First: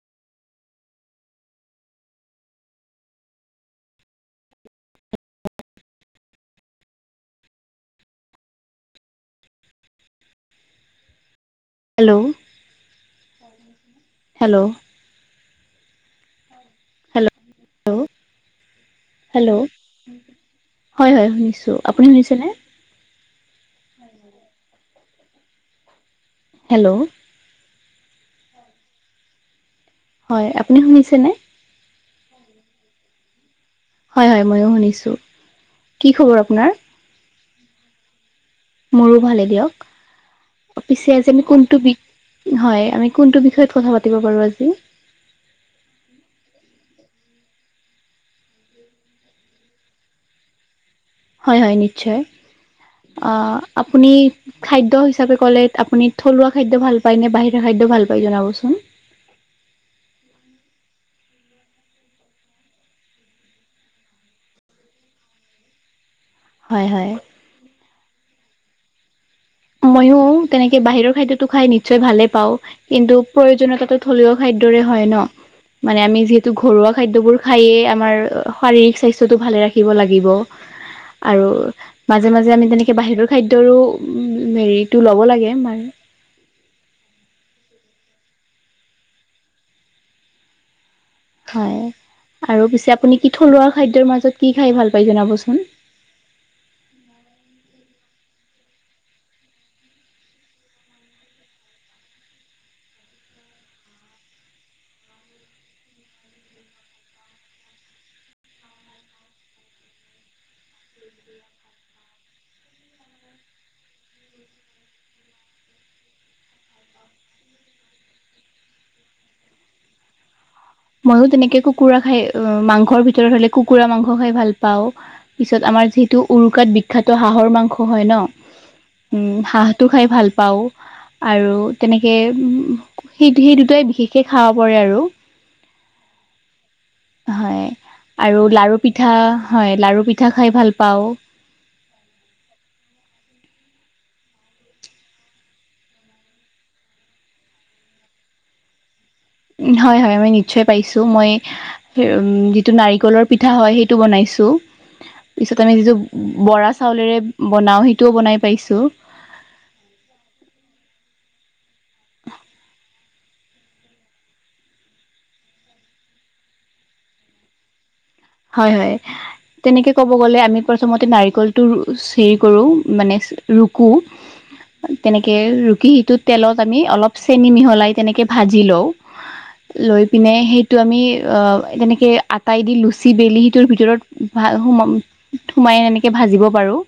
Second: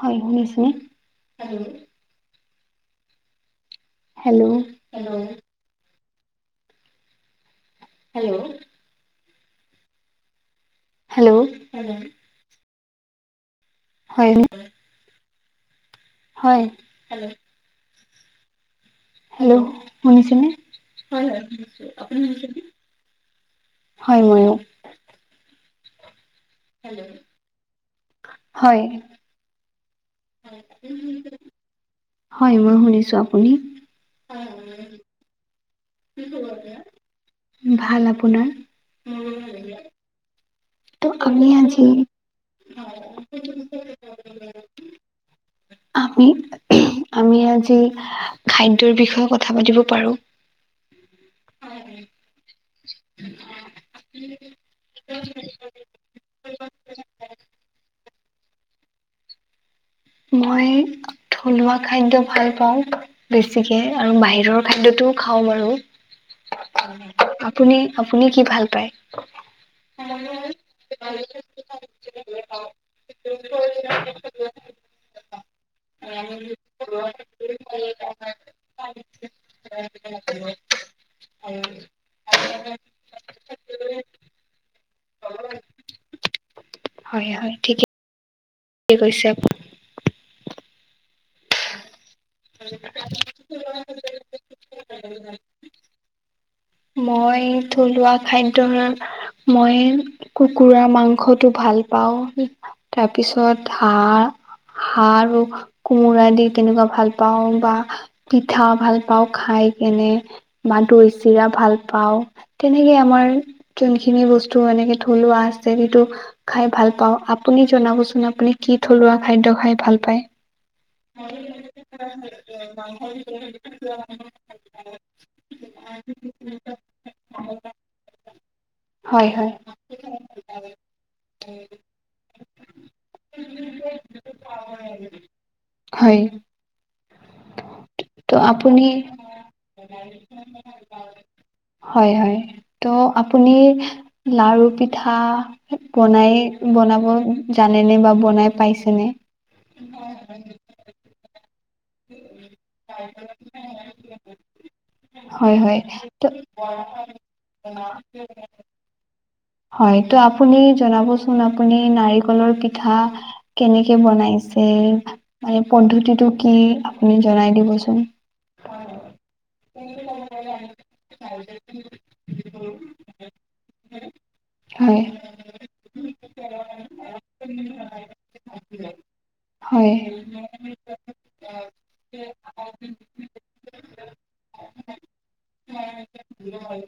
হয় শুনিছে? Hello, hello, hello, hello, hello, hello, হয় হেল্ল' [unintelligible] হয় হেল্ল', [unintelligible] হেল্ল', শুনিছেনে? হয় -হয় শুনিছোঁ আপুনি শুনিছেনে? হয় ময়ো হেল্ল', হয়। হয় আপুনি শুনিছেনে [unintelligible] হয় মই শুনিছো আপুনি? হয়-হয় মইয় শুনিছো কি খবৰ আপনাৰ? ভাল আপোনাৰ? মোৰো ভালেই দিয়ক। পিছে আজি আমি কোনটো বি হয় আমি কোনটো বিষয়ত কথা পাতিব পাৰো আজি। আমি আমি আজি খাদ্যৰ বিষয়ে কথা পাতিব পাৰো। হয় হয় নিশ্চয় আপুনি খাদ্য হিচাপে ক'লে আপুনি থলুৱা খাদ্য ভাল পায় নে বাহিৰা খাদ্য ভাল পায় জনাবচোন? মই থলুৱা খাদ্য ভাল পাওঁ। বেছিকে আৰু বাহিৰৰ খাদ্যটোও খাওঁ বাৰু। হয় হয় আপুনি আপুনি কি ভাল পায়? ময়ো তেনেকে বাহিৰৰ খাদ্যতো খাই নিশ্চয় ভালে পাওঁ কিন্তু প্ৰয়োজনীয়তাটো থলুৱা খাদ্যৰে হয় ন। মানে আমি যিহেতু ঘৰুৱা খাদ্যবোৰ খাইয়ে আমাৰ শাৰীক স্বাস্থ্যটো ভালে ৰাখিব লাগিব। আৰু মাজে মাজে আমি তেনেকে বাহিৰৰ খাদ্যৰো উ হেৰিটো ল'ব লাগে। আমাৰ হয়, হয়, ঠিকে। কি কৈছে আপ? হয় আৰু পিছে আপুনি কি থলুৱা খাদ্যৰ মাজত কি খাই ভাল পায় জনাবচোন? মই থলুৱা খাদ্যৰ মই কুকাৰ মাংসটো ভাল পাওঁ। তাৰপিছত হাঁহ হাঁহ আৰু কোমোৰা। দি কেনেকুৱা ভাল পাওঁ বা পিঠা ভাল পাওঁ খাই কেনে মা দৈ চিৰা ভাল পাওঁ। তেনেকে আমাৰ যোনখিনি বস্তু এনেকে থলুৱা আছে সেইটো। খাই ভাল পাওঁ আপুনি জনাবচোন আপুনি কি থলুৱা খাদ্য খাই ভাল পায়? মইও তেনেকে কুকুৰা খাই মাংসৰ ভিতৰত হলে কুকুৰা মাংস খাই ভাল পাওঁ। পিছত আমাৰ যিহেতু উৰুকাত বিখ্যাত হাঁহৰ মাংস হয় ন হয় উম হয় হাঁহ। টো খাই ভাল পাওঁ। আৰু তেনেকে সেই সেই দুটাই বিশেষকে খাব পৰে আৰু হয় হয় আৰু ত' লাৰু আপুনি পিঠা হয় লাৰু পিঠা খাই ভাল পাওঁ। হয় হয় ত' আপুনি লাৰু পিঠা বনাই বনাব জানেনে বা বনাই পাইছেনে? হয় হয় মই নিশ্চয় পাইছো। মই উম যিটো নাৰিকলৰ পিঠা হয় সেইটো বনাইছো। হয় পিছত আমি হয় যিটো ত বৰা চাউলেৰে বনাও সেইটোও বনাই পাইছো। হয় ত' আপুনি জনাবচোন আপুনি নাৰিকলৰ পিঠা কেনেকে বনাইছে মানে পদ্ধতিটো কি আপুনি জনাই দিবচোন হয় হয় তেনেকৈ ক'ব গ'লে আমি প্ৰথমতে নাৰিকলটো চিৰি কৰোঁ মানে ৰুকোঁ [inaudible] তেনেকে ৰুকি সিটোত তেলত আমি অলপ চেনি মিহলাই তেনেকে ভাজি লও হয় নে সেইটো আমি অ তেনেকে আটাই দি লো চি বেলি সিটোৰ ভিতৰত ভ সুমাই এনেকে ভাজিব পাৰো।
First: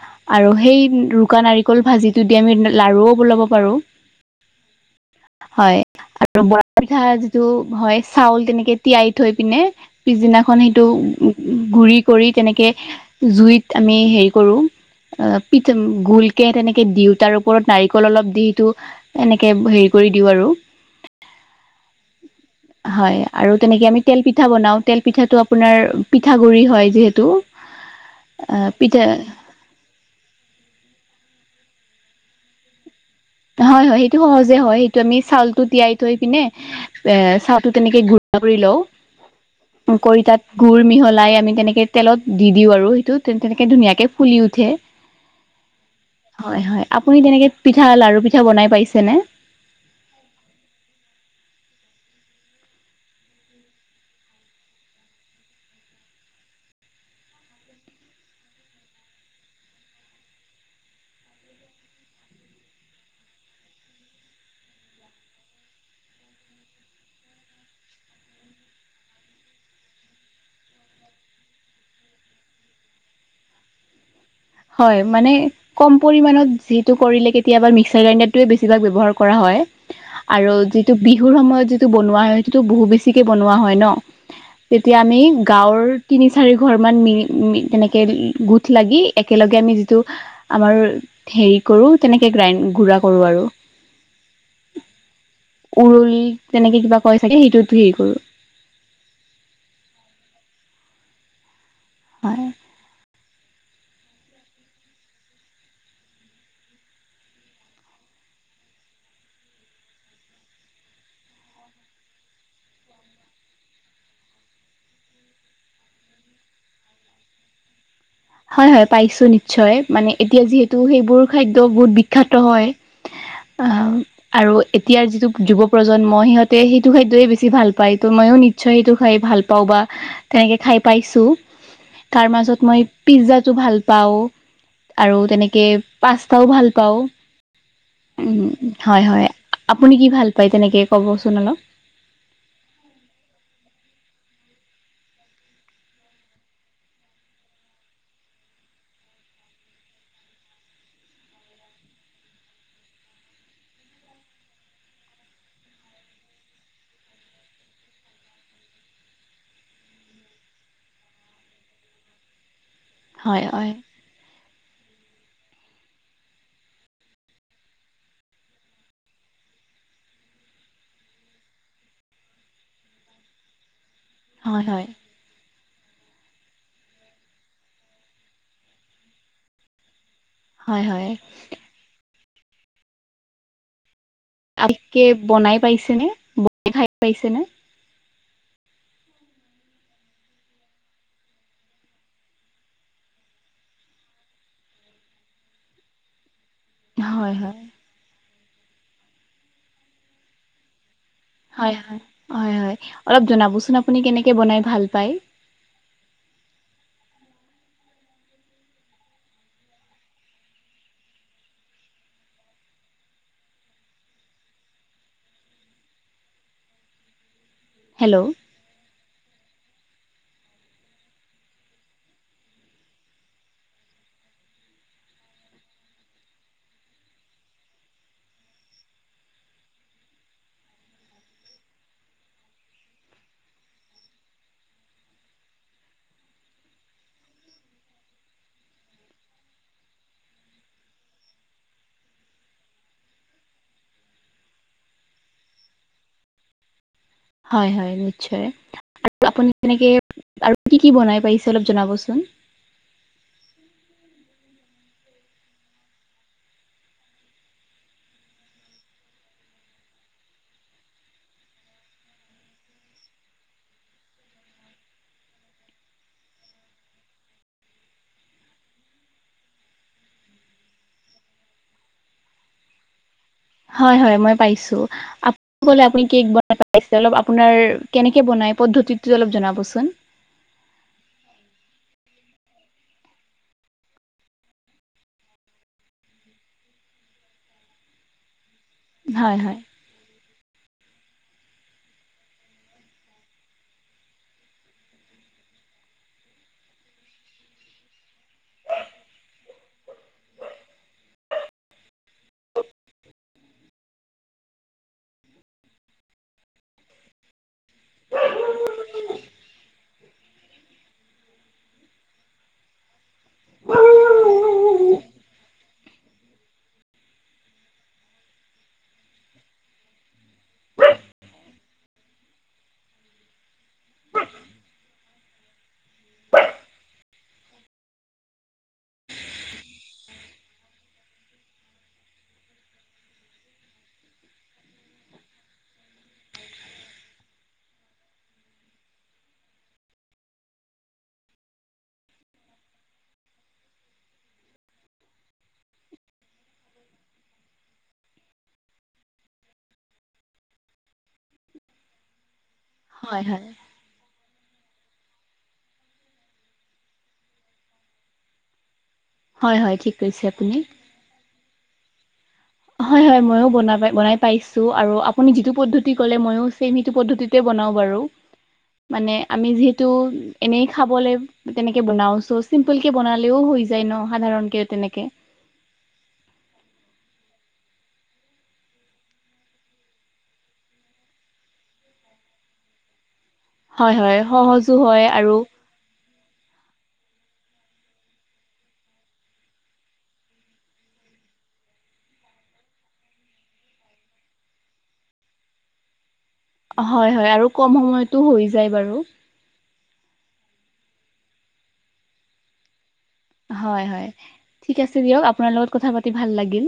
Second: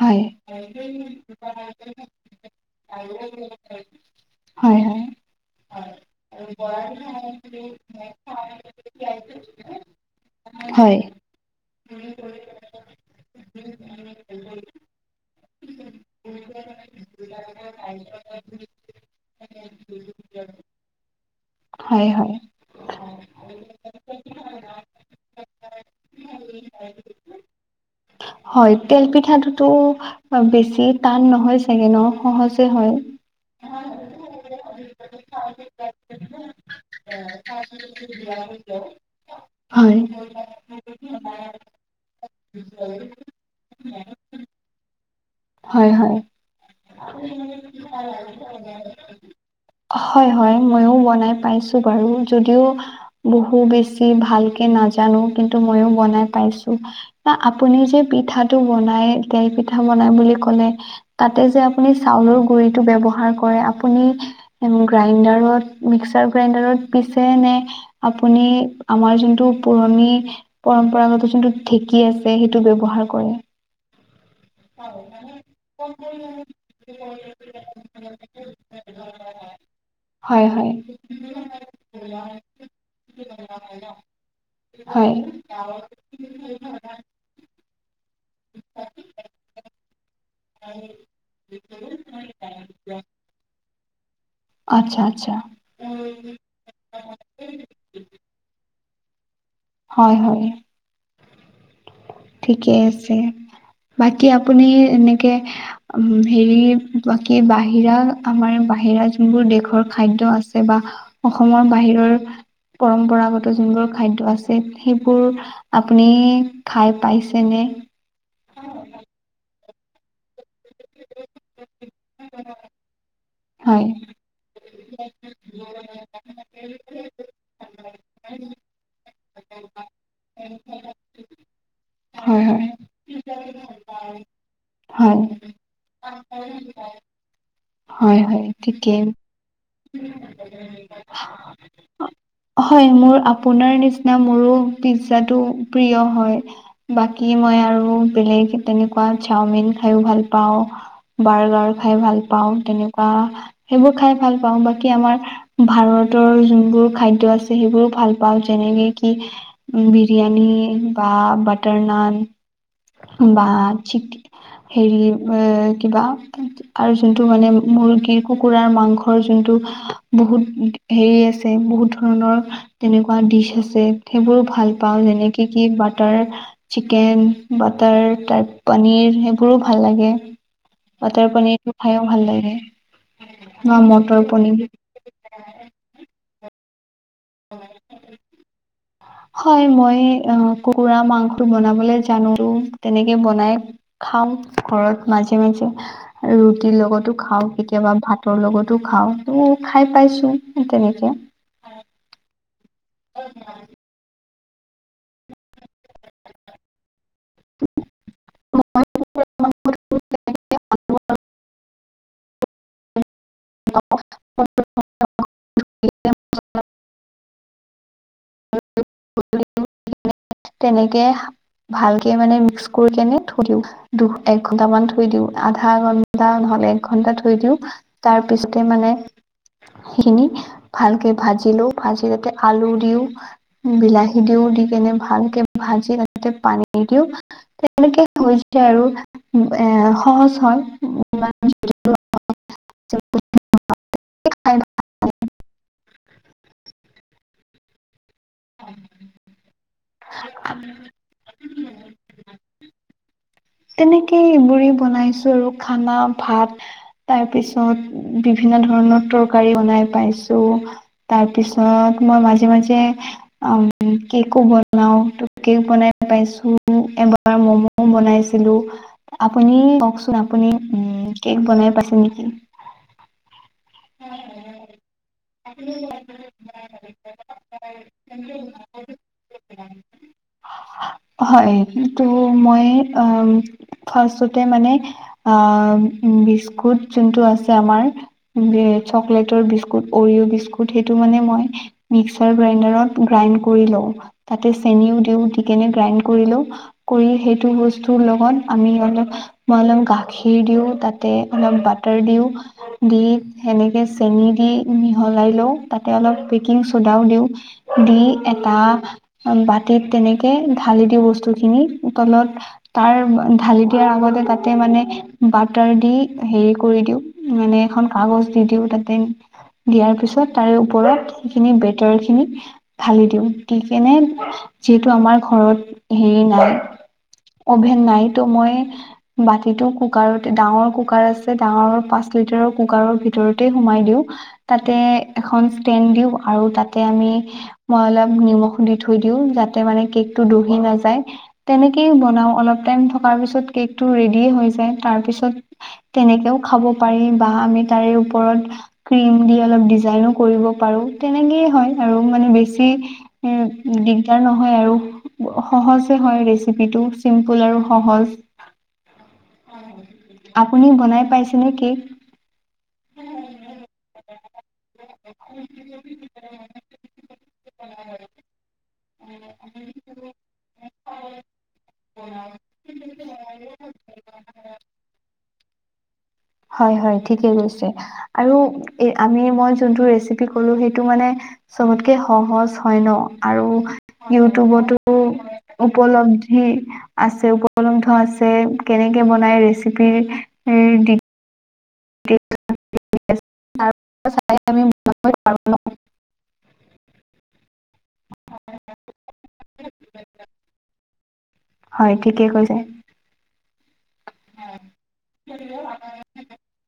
হয় আৰু সেই ৰুকা নাৰিকল ভাজিটো দি আমি লাৰুও বলাব পাৰো হয় হয় হয় আৰু বৰা পিঠা যিটো হয় চাউল তেনেকে তিয়াই থৈ পিনে পিছদিনা সেইটো হয় গুৰি কৰি তেনেকে জুইত আমি হেৰি কৰো অ পিঠম গোল তেনেকে দিওঁ তাৰ ওপৰত নাৰিকল অলপ দি সিটো এনেকে হেৰি কৰি দিও আৰু [inaudible] হয় হয় হয় আৰু তেনেকে আমি তেল পিঠা বনাও তেল পিঠাটো আপোনাৰ পিঠাগুৰি হয় যিহেতু এ পিঠা ঠাতো বেছি টান নহয় চাগে ন সহজে হয় হয় হয় সেইটো সহজে হয় সেইটো আমি চাউলটো তিয়াই থৈ পিনে এ চাউলটো তেনেকে গুড়া হয় গুৰ মিহলাই আমি তেনেকে তেলত দি দিওঁ আৰু সেইটো তেন তেনেকে ধুনীয়াকে ফুলি উঠে হয় হয় আপুনি তেনেকে পিঠা লাৰু পিঠা বনাই পাইছে ন হয় হয় ময়ও বনাই পাইছো বাৰু যদিও বহু বেছি ভালকে নাজানো কিন্তু ময়ো বনাই পাইছো না আপুনি যে পিঠাটো বনাই তেল পিঠা বনাই বুলি কলে তাতে যে আপুনি চাউলৰ গুৰিটো ব্যৱহাৰ কৰে আপুনি গ্ৰাইণ্ডাৰত মিক্সাৰ গ্ৰাইণ্ডাৰত পিছে নে আপুনি আমাৰ যোনটো পুৰণি পৰম্পৰাগত যোনটো ঢেঁকী আছে সেইটো ব্যৱহাৰ কৰে হয় মানে কম পৰিমাণত যিটো কৰিলে কেতিয়াবা মিক্সাৰ গ্ৰাইণ্ডাৰটোৱে বেছিভাগ ব্যৱহাৰ কৰা হয় হয় আৰু হয় যিটো বিহুৰ সময়ত যিটো বনোৱা হয় সেইটো বহু বেছিকে বনোৱা হয় ন তেতিয়া হয় আমি গাঁৱৰ তিনি চাৰি ঘৰ মান মি মি তেনেকে গোঠ লাগি একেলগে আমি যিটো আমাৰ হেৰি কৰো তেনেকে গ্ৰাইন গুৰা কৰোঁ আৰু আচ্ছা আচ্ছা উৰুলি তেনেকে কিবা কয় চাগে সেইটো হেৰি কৰো হয় হয় হয় ঠিকে আছে বাকী আপুনি এনেকে হেৰি বাকী বাহিৰা আমাৰ বাহিৰা যোনবোৰ দেশৰ খাদ্য আছে বা অসমৰ বাহিৰৰ পৰম্পৰাগত যোনবোৰ খাদ্য আছে সেইবোৰ আপুনি খাই পাইছেনে হয় হয় পাইছো নিশ্চয় মানে এতিয়া যিহেতু সেইবোৰ খাদ্য বহুত বিক খ্যাত হয় হয় আহ আৰু এতিয়াৰ যিটো যুৱ প্ৰজন্ম সিহঁতে সে সেটো খাদ্যয়ে বেছি ভাল পায় ত' মইও নিশ্চয় সেইটো খাই ভাল পাওঁ বা তেনেকে খাই পাইছো তাৰ হয় হয় মাজত মই পিজ্জাটো ভাল পাওঁ হয় আৰু তেনেকে পাস্তাও ভাল পাওঁ হয় উম হয় ঠিকেই হয় হয় আপুনি কি ভাল পায় তেনেকে কবচোন অলপ হয় মোৰ আপোনাৰ নিচিনা মোৰো পিজ্জাটো প্ৰিয় হয়। বাকী মই আৰু বেলেগ তেনেকুৱা চাওমিন খায়ো ভাল পাওঁ বাৰ্গাৰ খাই ভাল পাওঁ তেনেকুৱা সেইবোৰ খাই ভাল পাওঁ বাকী আমাৰ ভাৰতৰ যোনবোৰ খাদ্য আছে সেইবোৰো ভাল পাওঁ যেনেকে কি বিৰিয়ানি বা বাটাৰ নান হয় বা হয় চিকে হেৰি এ কিবা আৰু যোনটো মানে মুৰ্গীৰ কুকুৰাৰ মাংসৰ যোনটো বহুত হেৰি আছে বহুত ধৰণৰ তেনেকুৱা ডিচ আছে সেইবোৰো হয় ভাল হয় পাওঁ যেনেকে কি কি বাটাৰ চিকেন বাটাৰ তাৰ পনীৰ সেইবোৰো ভাল লাগে হয় হয় বাটাৰ পনিৰটো খায়ো ভাল লাগে ন মটৰ পনিৰ কে বনাই পাইছেনে বনাই খাই পাইছেনে [unintelligible] হয়, মই কুকুৰা মাংসটো বনাবলৈ জানো তেনেকে বনাই খাও ঘৰত মাজে-মাজে ৰুটিৰ লগতো হয় হয় খাও কেতিয়াবা ভাত। ভাতৰ লগতো খাও, তো খাই পাইছো তেনেকে হয়-হয়-হয়-হয় অলপ জনাব চোন আপুনি কেনেকে বনাই ভাল পায়। [unintelligible] [unintelligible] অ, অ। [unintelligible] হেল্ল'। তেনেকে ভালকে মানে মিক্স কৰি কেনে থৈ দিও। দু, এক ঘন্টামান থৈ দিও। আধা ঘন্টা নহ'লে এক ঘন্টা থৈ দিও। তাৰপিছতে মানে সিখিনি ভালকে ভাজি লও, ভাজি তাতে আলু দিও। বিলাহী দিও, দি কেনে ভালকে ভাজি তাতে পানী দি দিও। তেনেকে হৈছে আৰু এ সহজ হয় [unintelligible] খাই হয়, হয় নিশ্চয় আৰু আপুনি কেনেকে আৰু কি কি বনাই পাইছে অলপ জনাবচোন। তেনেকে এইবোৰে বনাইছো আৰু খানা ভাত তাৰ পিছত বিভিন্ন ধৰণৰ তৰকাৰী বনাই পাইছো। তাৰপিছত মই মাজে-মাজে কেকো বনাও ত' কেক বনাই পাইছো এবাৰ মমও বনাইছো। আপুনি কওঁকচোন আপুনি উম কেক বনাই পাইছে নেকি? হয়, হয় মই পাইছো। আপুনি ক'লে কেক বনাই পাইছে। অলপ আপোনাৰ কেনেকে বনাই পদ্ধতিটো অলপ জনাবচোন। হয় তো মই অ' ফাৰ্ষ্টতে মানে আ বিস্কুট যোনটো আছে আমাৰ হয় চকলেটৰ হয় বিস্কুট, অৰিঅ' বিস্কুট। সেইটো মানে মই মিক্সাৰ গ্ৰাইণ্ডাৰত গ্ৰাইণ্ড কৰি লও। তাতে চেনিও দিও, দি কেনে গ্ৰাইণ্ড কৰি লও কৰি সেইটো হৈছে বস্তুৰ লগত আমি অলপ মই অলপ গাখীৰ দিও, তাতে অলপ বাটাৰ দিও। দি সেনেকে চেনি দি মিহলাই লও তাতে অলপ পি বেকিং চদাও দিও, দি এটা বাতিত তেনে ঢালি দি বস্তু খিনি তলত তাৰ ঢালি দিয়াৰ আগতে তাতে মানে বাটাৰ দি হেৰি কৰি দিও মানে এখন কাগজ দি দিও তাতে। দিয়াৰ পিছত তাৰে ওপৰত সেইখিনি বেটাৰ খিনি ঢালি দিও, দি কেনে যিহেতু আমাৰ ঘৰত হেৰি নাই। অভেন নাই ত' মই বাতিটো কুকাৰতে ডাঙৰ কুকাৰ আছে। ডাঙৰ পাঁচ লিটাৰৰ কুকাৰৰ ভিতৰতে সোমাই দিওঁ। তাতে এখন ষ্টেণ্ড দিও আৰু তাতে আমি মই অলপ নিমখ দি থৈ দিও যাতে মানে কেকটো দহি নাযায় তেনেকেই বনাও। অলপ টাইম থকাৰ পিছত কেকটো ৰেডি হৈ যায় তাৰপিছত তেনেকেও খাব পাৰি বা আমি তাৰে ওপৰত ক্ৰীম দি অলপ ডিজাইনো কৰিব পাৰো তেনেকেই হয় আৰু মানে বেছি। হয় উ, হয় দিগদাৰ নহয় আৰু সহজে হয় ৰেচিপিটো। চিম্পুল আৰু সহজ, হয় হয় ঠিক কৈছে আপুনি বনাই পাইছেনে কেক? হয়, হয় ময়ো বন বনাই পাইছো আৰু আপুনি যিটো পদ্ধতি ক'লে ময়ো ছেম সেইটো পদ্ধতিতে বনাও বাৰু। [inaudible] মানে আমি যিহেতু এনেই খাবলে তেনেকে বনাও চ চিম্পুল কে বনালেও হয় যাই যায় ন সাধাৰণ কিয় তেনেকে। হয় হয় ঠিকে কৈছে। আৰু এ আমি মই যোনটো ৰেচিপি কলো সেইটো মানে চবতকে সহজ হয় ন আৰু হয় হয় সহজো ইউটিউবতো হয় আৰু উপলব্ধি আছে উপলব্ধ আছে কেনেকে বনাই ৰেচিপি দি- [unintelligible] চাই আমি মো- হয়, হয় আৰু কম সময়তো হৈ যায় বাৰু। হয় ঠিকেই কৈছে। হয়, হয় ঠিক আছে দিয়ক আপোনাৰ লগত কথা পাতি ভাল লাগিল।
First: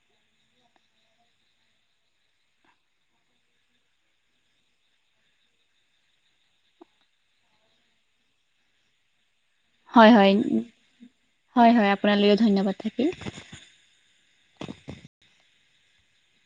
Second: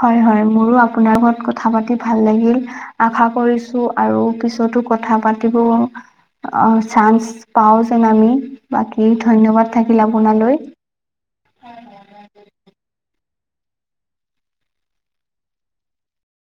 হয়, হয় মোৰো আপোনাৰ লগত কথা পাতি ভাল লাগিল। আশা কৰিছো আৰু পিছতো কথা পাতিব। অ চান্স পাওঁ যেন আমি বাকী ধন্যবাদ। থাকিল হয়, হয়, আপোনালৈ। হয়, হয় আপোনালৈও ধন্যবাদ থাকিল।